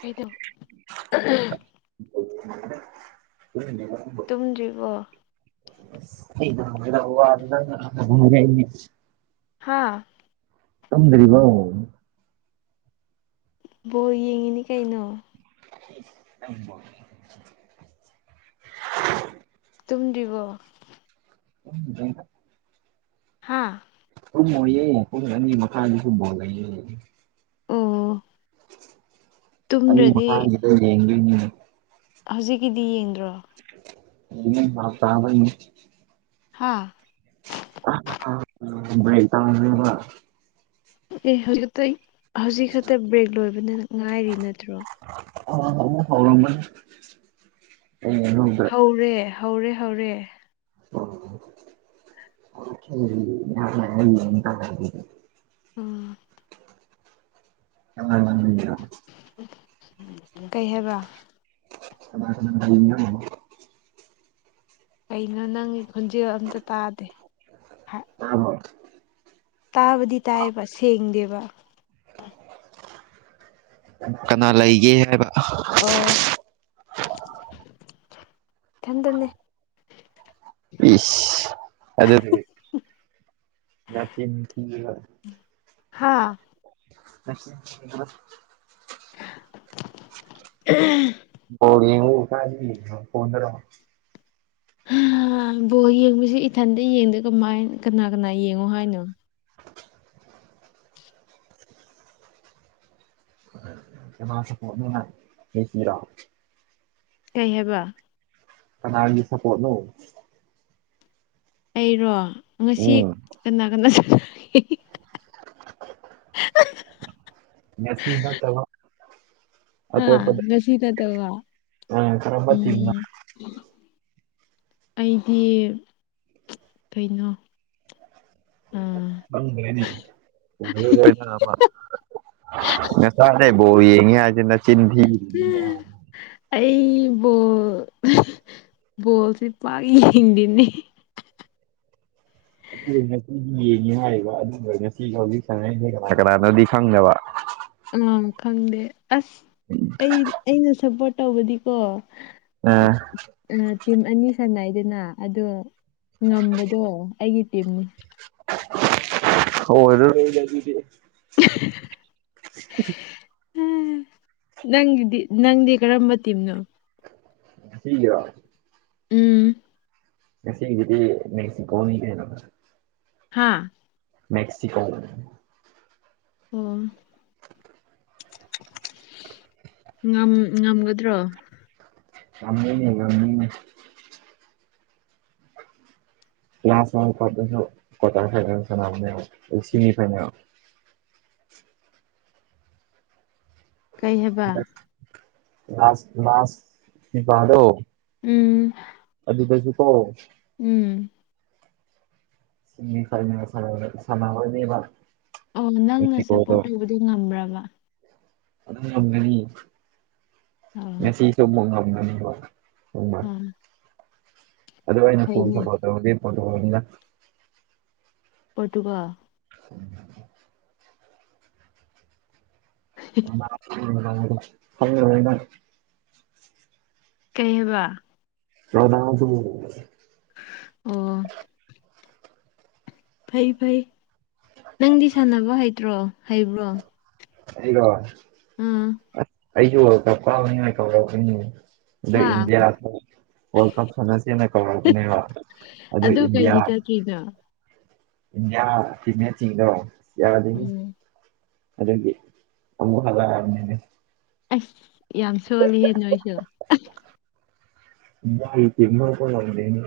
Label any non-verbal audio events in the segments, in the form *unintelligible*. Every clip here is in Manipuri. ꯀꯩꯗ ꯀ *unintelligible* ꯑꯥ ꯊꯗꯔꯤꯕꯥꯎ ꯕꯣ ꯌꯦꯡꯉꯤꯅꯦ ꯀꯩꯅꯣ ꯎꯃ *unintelligible* ꯇꯨꯝꯗꯤꯔꯤꯕꯣ ꯎ ꯍꯥꯥ ꯁꯨꯝ ꯑꯣꯏꯌꯦ ꯄ ꯑꯅꯤ ꯃꯈꯥꯗ ꯁꯨꯝꯕꯣꯜꯂꯌꯦ ꯑꯣ ꯑꯅꯤ ꯇꯨꯝꯗ꯭ꯔꯗꯤ ꯃꯈꯥꯏꯒꯤ ꯗꯣ ꯌꯦꯡꯗꯣꯏꯅꯦ ꯍꯧꯖꯤꯛꯀꯤꯗꯤ ꯌꯦꯡꯗ꯭ꯔꯣ ꯏ ꯍꯥ ꯇꯥꯕꯅꯤ ꯍꯥꯥ ꯩ ꯇ ꯑꯦ ꯍꯧꯖꯤꯛꯇ ꯍꯧꯖꯤꯛ ꯈꯛꯇ ꯕ꯭ꯔꯦꯛ ꯂꯣꯏꯕꯅ ꯉꯥꯏꯔꯤ ꯅꯠꯇ꯭ꯔꯣ ꯑ ꯍꯧꯥꯎꯔꯝꯕꯗ ꯍꯧꯔꯦ ꯍꯧꯔꯦ ꯍꯧꯔꯦ ꯑꯣ ꯌꯥ ꯀ ꯎꯝ ꯑ ꯂꯩ ꯀꯩ ꯍꯥꯏꯕ *unintelligible* ꯀꯩꯅꯣ ꯅꯪꯒꯤ ꯈꯣꯟꯖꯦꯜ ꯑꯝꯇ ꯇꯥꯗꯦ ꯑ ꯍꯥꯎ ꯇꯥꯕꯗꯤ ꯇꯥꯏꯌꯦꯕ ꯁꯦꯡꯗꯦꯕ ꯀꯅꯥ ꯂꯩꯒꯦ ꯍꯥꯏꯕ ꯑꯣ ꯀꯗꯅꯦ ꯍꯥꯥ ꯑ ꯎꯝ ꯍ ꯌꯦꯉ ꯀ ꯄꯨꯅꯔ ꯕꯣꯜ ꯌꯦꯡꯕꯕꯁꯤ ꯏꯊꯟꯇ ꯌꯦꯡꯗꯦ ꯀꯃꯥꯏ ꯀꯅꯥ ꯀꯅꯥ ꯌꯦꯡꯉꯣ ꯍꯥꯏꯅꯣ ꯃꯥꯁ ꯌꯦꯁꯤꯔ ꯀꯩ ꯍꯥꯏꯕ ꯀꯅꯥꯒꯤ ꯁꯄꯣꯠꯅ ꯑꯩꯔꯣ ꯉꯁꯤ ꯎꯝ ꯀꯅꯥ ꯀꯅꯥ ꯆꯠꯒꯦ ꯃꯁꯗ ꯆ ꯍꯥꯥ ꯉꯁꯤꯅꯠꯇ ꯋꯥ ꯑ ꯈꯔꯝꯕꯠꯇ ꯑꯩꯗꯤ ꯀꯩꯅꯣ ꯑꯥ ꯑꯅꯤ ꯃ ꯁꯔꯦ ꯣꯜꯂꯤꯅ ꯆꯤꯟꯊꯅꯦ ꯑꯩꯕꯨꯣ ꯣꯜꯁꯤ ꯄꯥꯒꯤ ꯍꯗꯅꯤ ꯉꯡ ꯍꯥꯏ ꯉꯁꯤ ꯍꯧꯖꯤꯛ ꯀꯅꯥꯅꯗꯤ ꯈꯪꯗꯕ ꯑꯥ ꯈꯪꯗꯦ ꯑꯁ ꯑꯩ ꯑꯩꯅ ꯁꯞꯄꯣꯔꯠ ꯇꯧꯕꯗꯤꯀꯣ ꯑ ꯑ ꯑꯅꯤ ꯁꯅꯏꯗꯅ ꯑꯗꯣ ꯉꯝꯕꯗꯣ ꯑꯩꯒꯤ ꯇꯤꯝꯅꯤ ꯍ *inaudible* ꯎ ꯅꯪꯗꯤ ꯅꯪꯗꯤ ꯀꯔꯝꯕ ꯇꯤꯝꯅꯣ ꯊꯌꯥ ꯎꯝ ꯉꯁꯤꯗꯤ ꯅꯁꯤꯀꯅꯤ ꯀꯅ ꯍꯥꯥ ꯃꯦꯛꯁꯤꯀꯣ ꯑꯣ ꯉ ꯉꯝꯒꯗ꯭ꯔꯣ ꯉꯃꯤꯅꯤ ꯉꯃꯤꯅꯤ ꯀ꯭ꯂꯥꯁ ꯂ ꯀꯇꯥ ꯈꯒ ꯁꯅꯃꯤ ꯐꯥꯏꯅꯦꯜ ꯀꯩ ꯍꯥꯏꯦꯕ ꯂꯥꯁ ꯂꯥꯁ ꯗꯣ ꯎꯝ ꯑꯗꯨ ꯀꯁꯨ ꯀꯣ ꯎꯝ ꯁꯤ ꯐ ꯁ ꯁꯕ ꯑꯣ ꯅꯪꯅ ꯁꯞꯄꯣꯔꯠ ꯇꯧꯕꯗꯤ ꯉꯝꯕ꯭ꯔꯕ ꯉꯝꯗꯅꯤ ꯑꯥ ꯁ ꯏꯁꯨ ꯉꯝꯗꯅꯤ ꯎꯃ ꯑꯥ ꯑꯗꯨꯩꯅ ꯐꯜ ꯐꯩꯅꯦ ꯁꯄꯠꯇ ꯎꯗꯦ ꯐꯠꯇꯗ ꯄꯗꯨꯒ ꯎꯝ *inaudible* ꯀꯩꯕ ꯌꯥꯗꯁꯨ ꯑꯣ ꯐꯩ ꯐꯩ ꯅꯪꯗꯤ ꯁꯥꯟꯅꯕ ꯍꯩꯇ꯭ꯔꯣ ꯍꯩꯕ꯭ꯔꯣ ꯑꯩꯔꯣ ꯑꯥ ꯑꯁ ꯑꯩꯁꯨ ꯀꯥꯎꯕꯅꯤꯉ ꯀꯥꯎꯔꯛꯅꯤ ꯑ ꯍꯥ ꯏꯟꯗꯤꯌꯥ ꯋꯥꯔꯜ ꯀꯞ ꯐꯅꯁꯦꯅ ꯀꯧꯔꯛꯅꯦꯕ ꯑꯗꯨ ꯏꯟꯗꯤꯌꯥ ꯌꯥ ꯏꯌꯥ ꯏꯌꯥ ꯆꯤꯡꯗ ꯌꯥꯗꯅꯤ ꯎꯝ ꯑꯗꯨꯗꯒꯤ ꯑ ꯌꯥꯝꯅꯦ ꯑꯁ ꯌꯥꯝ ꯁꯣꯜꯂꯤ ꯍꯦꯟꯅꯣꯏꯁ ꯏꯃ ꯀ ꯂꯧꯗꯅꯦ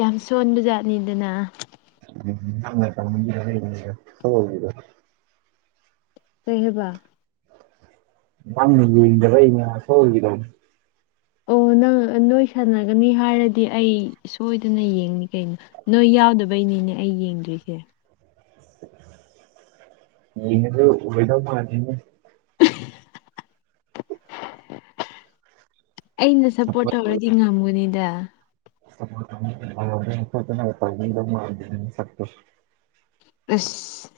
ꯌꯥꯝ ꯁꯣꯟꯕ ꯖꯥꯠꯅꯤꯗꯅ ꯎꯝꯥꯏ ꯀ ꯍ ꯍꯗ ꯀꯩꯍꯕ ꯋꯥꯝ ꯏ ꯁꯒꯗꯣ ꯑꯣ ꯅꯪ ꯅꯣꯏ ꯁꯥꯟꯅꯒꯅꯤ ꯍꯥꯏꯔꯗꯤ ꯑꯩ ꯁꯣꯏꯗꯅ ꯌꯦꯡꯅꯤ ꯀꯩꯅꯣ ꯅꯣꯏ ꯌꯥꯎꯗꯕꯩꯅꯤ ꯃꯤꯅꯦ ꯑꯩ ꯌꯦꯡꯗ꯭ꯣꯏꯁꯦ ꯏꯩꯅꯁꯨ ꯎꯕꯦꯗꯅꯦ ꯑꯩꯅ ꯁꯞꯄꯣꯔꯠ ꯇꯧꯔꯗꯤ ꯉꯝꯒꯨꯅꯤꯗ ꯇ ꯑꯁ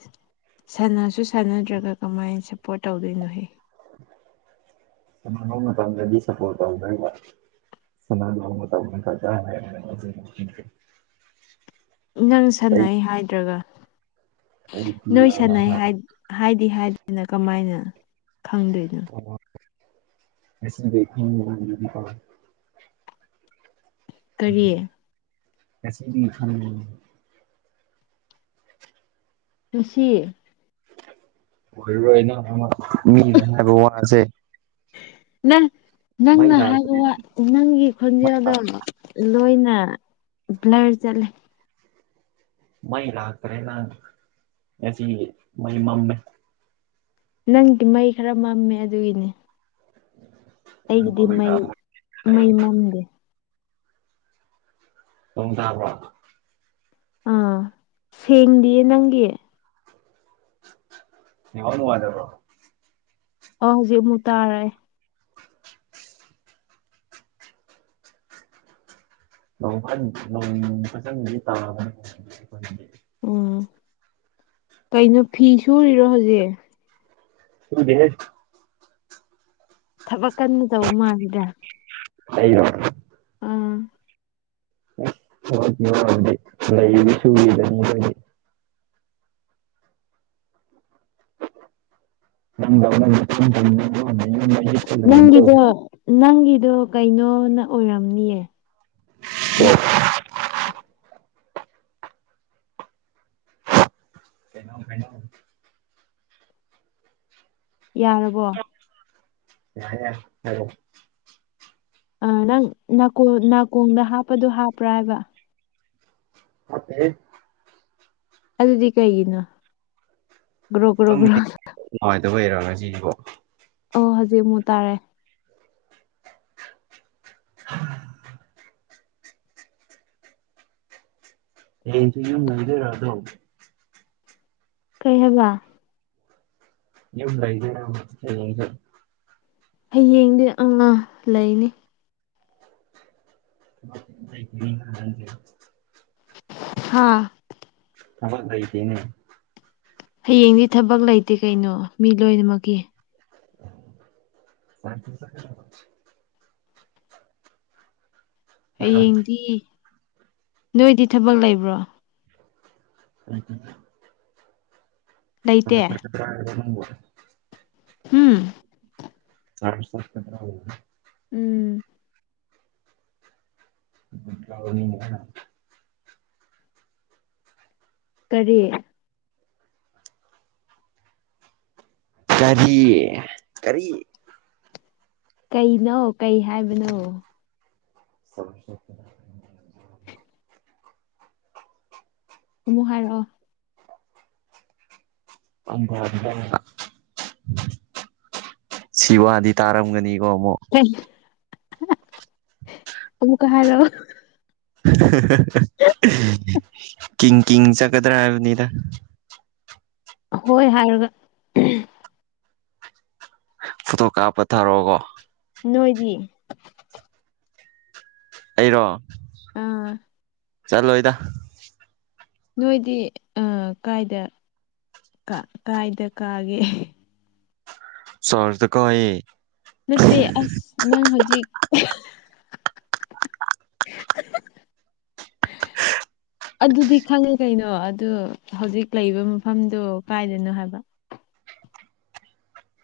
ꯁꯥꯟꯅꯁꯨ ꯁꯥꯟꯅꯗ꯭ꯔꯒ ꯀꯃꯥꯏꯅ ꯁꯞꯄꯣꯔꯠ ꯇꯧꯗꯣꯏꯅꯣꯍ ꯇꯗꯤ ꯁꯄꯣ ꯇ ꯀ ꯁꯅꯥ ꯂꯃ ꯀ ꯍꯥꯏ ꯅꯪ ꯁꯥꯟꯅꯩ ꯍꯥꯏꯗ꯭ꯔꯒ ꯅꯣꯏ ꯁꯥꯟꯅꯩ ꯍꯥꯏꯗꯤ ꯍꯥꯏꯗꯦꯅ ꯀꯃꯥꯏꯅ ꯈꯪꯗꯅ ꯉꯁꯅ ꯗꯦꯅ ꯃ ꯃꯕꯤ ꯀꯥ ꯀꯔꯤꯌꯦ ꯀꯁ ꯏ ꯉꯁꯤ ꯃꯤꯕ ꯋꯥꯁꯦ ꯅ ꯅꯪꯅ ꯍꯥꯏꯕ ꯅꯪꯒꯤ ꯈꯣꯟꯖꯦꯜꯗꯣ ꯂꯣꯏꯅ ꯑ ꯏꯂ ꯀ ꯆꯂꯦ ꯃꯩ ꯂꯥꯛꯈ꯭ꯔꯦ ꯅꯪ ꯉꯁꯤ ꯃꯩ ꯃꯝꯃꯦ ꯅꯪꯗꯤ ꯃꯩ ꯈꯔ ꯃꯝꯃꯦ ꯑꯗꯨꯒꯤꯅꯦ ꯑꯩꯒꯤꯗꯤ ꯃꯩ ꯃꯩ ꯃꯝꯗꯦ ꯇ ꯇꯥꯕꯣ ꯑꯥ ꯁꯦꯡꯗꯤꯌꯦ ꯅꯪꯒꯤ ꯏ ꯋꯥꯅ ꯋꯥꯗꯕꯣ ꯑ ꯍꯧꯖꯤꯛ ꯑꯃꯨꯛ ꯇꯥꯔꯦ ꯅ ꯐꯖꯪꯗꯤ ꯇꯥꯗꯅ ꯎꯝ ꯀꯩꯅꯣ ꯐꯤ ꯁꯨꯔꯤꯔꯣ ꯍꯧꯖꯤꯛ ꯍꯗꯦꯁ ꯊꯕꯛ ꯀꯟꯅ ꯇꯧ ꯃꯥꯜꯜꯂꯤꯗ ꯍꯔꯣ ꯍ ꯋꯥꯝꯗꯤ ꯂꯩꯗꯤ ꯁꯨꯕꯤꯗꯅꯤꯅꯤ *unintelligible* ꯅꯪꯒꯤꯗꯣ ꯅꯪꯒꯤꯗꯣ ꯀꯩꯅꯣꯅ ꯑꯣꯏꯔꯝꯅꯤꯌꯦ ꯅ *unintelligible* ꯀꯩꯅꯣꯝ ꯀꯩꯅ ꯌꯥꯔꯕꯣ ꯌꯥ ꯍꯗꯣ ꯑ ꯅꯪꯀꯣꯡ ꯅꯥꯀꯣꯡꯗ ꯍꯥꯞꯄꯗꯣ ꯍꯥꯞꯄ꯭ꯔꯥ ꯍꯥꯏꯕ ꯃꯥꯠꯇꯦ ꯑꯗꯨꯗꯤ ꯀꯩꯒꯤꯅꯣ ꯒ꯭ꯔꯣ ꯒ꯭ꯔꯣ ꯒ꯭ꯔꯣ ꯑꯗꯨꯕꯨꯩꯔꯣ ꯉꯁꯤꯗꯤꯀꯣ ꯑꯣ ꯍꯧꯖꯤꯛ ꯑꯃꯨꯛ ꯇꯥꯔꯦ *unintelligible* ꯍꯁꯤ ꯌꯨꯝ ꯅꯗ ꯔꯗꯣ ꯀꯩꯍꯕ ꯌ ꯂꯗꯦꯔ ꯍꯌꯦꯡꯗꯤ ꯑꯉꯥꯡ ꯂꯩꯅꯤ *unintelligible* ꯍꯥꯥ ꯊꯕ ꯀꯥꯏꯗꯦꯅꯦ ꯍꯌꯦꯡꯗꯤ ꯊꯕꯛ ꯂꯩꯇꯦ ꯀꯩꯅꯣ ꯃꯤ ꯂꯣꯏꯅꯃꯛꯀꯤ ꯔ ꯍꯌꯦꯡꯗꯤ ꯅꯣꯏꯗꯤ ꯊꯕꯛ ꯂꯩꯕ꯭ꯔꯣ ꯎꯝ ꯄ ꯂꯩꯇꯦ ꯇꯥꯕ ꯎꯝ ꯆꯔ ꯎꯝ ꯅꯤ ꯀꯔꯤ ꯀꯔꯤ ꯀꯔꯤ ꯀꯩꯅꯣ ꯀꯩ ꯍꯥꯏꯕꯅꯣ ꯁ ꯑꯃꯨꯛ ꯍꯥꯏꯔꯛꯑꯣ ꯁꯤ ꯋꯥꯗꯤ ꯇꯥꯔꯝꯒꯅꯤ ꯔꯣꯃꯣ ꯕꯨ ꯀꯥꯔ ꯀꯤꯡꯗꯝ ꯀꯤꯡꯗꯝ ꯆꯠꯀꯗ꯭ꯔꯥ ꯍꯥꯏꯕꯅꯤꯗ ꯍꯣꯏ ꯍꯥꯏꯔꯒ ꯐꯣꯇꯣ ꯀꯥꯞꯄ ꯊꯥꯔꯛꯑꯣꯒꯣ ꯅꯣꯏꯗꯤ ꯑꯩꯔꯣ ꯑꯥ ꯆꯠꯂꯣ ꯏꯗ ꯅꯣꯏꯗꯤ ꯀꯥꯏꯗ ꯀꯥꯏꯗ ꯀꯥꯒꯦ ꯁꯔꯗ ꯀꯑꯦ ꯅꯠꯇꯦ ꯑꯁ ꯅꯪ ꯍꯧꯖꯤꯛ *unintelligible* ꯑꯗꯨꯗꯤ ꯈꯪꯉꯦ ꯀꯩꯅꯣ ꯑꯗꯨ ꯍꯧꯖꯤꯛ ꯂꯩꯕ ꯃꯐꯝꯗꯨꯣ ꯀꯥꯏꯗꯅꯣ ꯍꯥꯏꯕ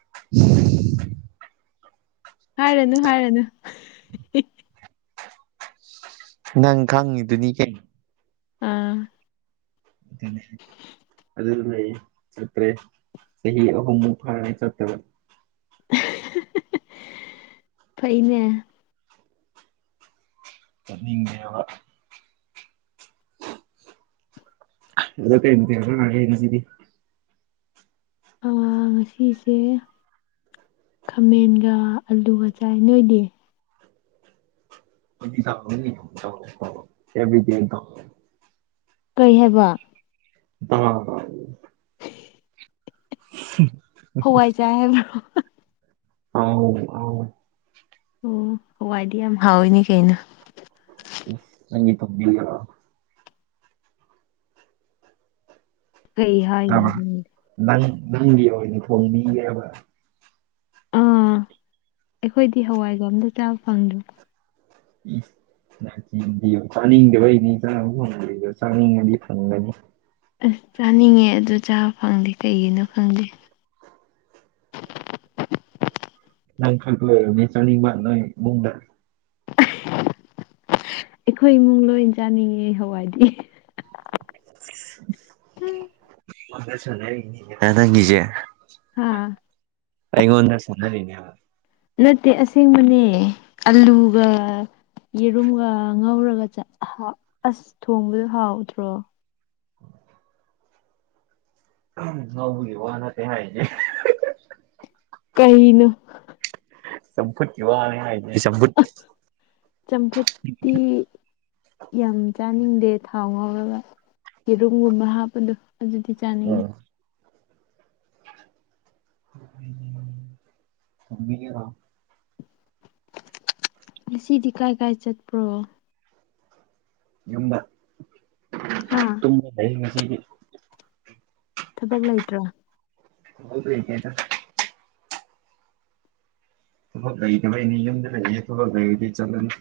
*unintelligible* ꯍꯥꯏꯔꯅꯨ ꯍꯥꯏꯔꯅꯨ ꯅꯪ ꯈꯪꯉꯤꯗꯨꯅꯤ ꯀꯦ ꯎꯝ *unintelligible* ꯑꯗꯨ ꯂꯩꯌꯦ ꯆꯠꯇ꯭ꯔꯦ ꯆꯍꯤ ꯑꯍꯨꯝꯃꯨꯛ ꯐꯔꯥꯏ ꯆꯠꯇꯕ ꯐꯩꯅꯅꯦ *unintelligible* ꯑꯗꯨ ꯃꯥ ꯌꯦꯟꯁꯤꯗꯤ ꯑ ꯉꯁꯤꯁꯦ ꯈꯥꯃꯦꯟꯒ ꯑꯂꯨꯒ ꯆꯥꯏ ꯅꯣꯏꯗꯤ ꯆ ꯆꯕꯗꯤ ꯀ ꯀꯔꯤ ꯍꯥꯏꯕ ꯑ ꯎꯝ ꯍꯋꯥꯏꯖꯥꯏ ꯍꯥꯏꯕ꯭ꯔꯣ ꯍ ꯑꯣ ꯍꯋꯥꯏꯗꯤ ꯌꯥꯝ ꯍꯥꯎꯋꯤꯅꯤ ꯀꯩꯅ ꯀꯪꯤ ꯄ ꯀꯩ ꯍꯥꯏꯅꯣꯪ ꯅꯪ ꯑꯣꯏꯅꯦ ꯐꯣꯣꯟ ꯃꯤꯦꯕ ꯑꯥ ꯑꯩꯈꯣꯏꯗꯤ ꯍꯋꯥꯏꯒꯣ ꯑꯝꯇ ꯆꯥꯕ ꯐꯪꯗ꯭ꯔꯣ ꯎꯝ ꯗꯤ ꯆꯥꯅꯤꯡꯗꯕꯩꯅꯤ ꯆꯥꯕ ꯐꯪꯗ꯭ꯔꯤꯗ ꯆꯥꯅꯤꯡꯉꯗꯤ ꯐꯪꯒꯅꯤ ꯑꯁ ꯆꯥꯅꯤꯡꯉꯦ ꯑꯗꯨ ꯆꯥꯕ ꯐꯪꯗꯦ ꯀꯩꯒꯤꯅꯣ ꯈꯪꯗꯦ *unintelligible* ꯂꯪ ꯈ ꯅꯦꯁꯅꯤ ꯃꯥ ꯅꯣꯏ ꯃꯗꯔ ꯑꯩꯈꯣꯏ ꯏꯃꯨꯡ ꯂꯣꯏ ꯆꯥꯅꯤꯡꯉꯦ ꯍꯋꯥꯏꯗꯤ ꯍ ꯅ ꯉꯖꯦ ꯍꯥ ꯑꯩꯉꯣꯟꯗ ꯁꯅꯔꯤꯅꯦ ꯅꯠꯇꯦ ꯑꯁꯦꯡꯕꯅꯦ ꯑꯂꯨꯒ ꯌꯦꯔꯨꯝꯒ ꯉꯧꯔꯒ ꯑꯁ ꯊꯣꯡꯕꯗ ꯍꯥꯎꯗ꯭ꯔꯣ ꯍ ꯏ ꯋꯥꯅ ꯇ ꯀꯩꯅ ꯁꯄꯨ ꯋꯥ ꯍꯥꯏ ꯁꯄꯨ ꯆꯝꯐꯨꯠꯇꯤ ꯌꯥꯝ ꯆꯥꯅꯤꯡꯗꯦ ꯊꯥꯎ ꯉ ꯒ ꯌꯦꯦꯔꯨꯝꯒꯨꯝꯕ ꯍꯥꯞꯄꯗꯣ ꯑꯗꯨꯗꯤ ꯆꯥꯅꯤꯡꯉꯦ ꯊꯃꯤꯒ ꯊꯥꯎ ꯂꯤꯁꯤꯤꯗꯤꯀꯥꯏ ꯀꯥꯏꯥꯏꯆꯦꯠꯄ꯭ꯔꯣ ꯌꯝꯕ ꯍꯥ ꯇ ꯂꯩ ꯃꯁꯤꯒꯤ ꯊꯕꯛ ꯂꯩꯇ꯭ꯔꯣ ꯍ ꯀꯦꯗ ꯊ ꯐꯛ ꯀꯩ ꯀꯥꯏ ꯌꯨꯝꯗ ꯂꯩꯌꯦ ꯊꯗꯤ ꯆꯂꯅꯤ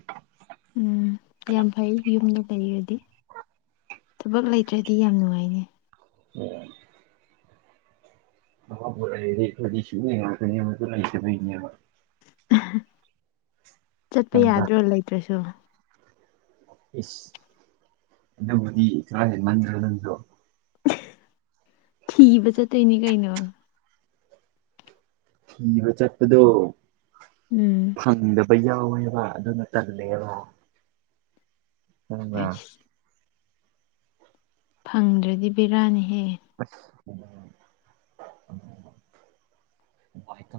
ꯎꯝ ꯌꯥꯝ ꯐꯩ ꯌꯨꯝꯗꯣ ꯀꯔꯤꯔꯗꯤ ꯊꯕꯛ ꯂꯩꯇ꯭ꯔꯗꯤ ꯌꯥꯝ ꯅꯨꯡꯉꯥꯏꯅꯦ ꯎ ꯑ ꯄꯨꯦꯁꯨꯛꯇ ꯂꯩꯁ ꯆꯠꯄ ꯌꯥꯗ꯭ꯔꯣ ꯂꯩꯇ꯭ꯔꯁꯨ ꯗꯤ ꯀ ꯃꯔꯗꯣ ꯊꯤꯕ ꯆꯠꯇꯣꯏꯅꯤ ꯀꯩꯅꯩꯅꯣ ꯆꯠꯄꯗꯣ ꯎꯝ ꯕꯩꯌꯥꯎꯕ ꯑꯗꯨꯅ ꯇꯂꯦꯕ ꯑꯗ ꯑꯁ ꯐꯪꯗ꯭ꯔꯗꯤ ꯕꯕꯤꯔꯥꯅꯤ ꯑ ꯋꯥꯀ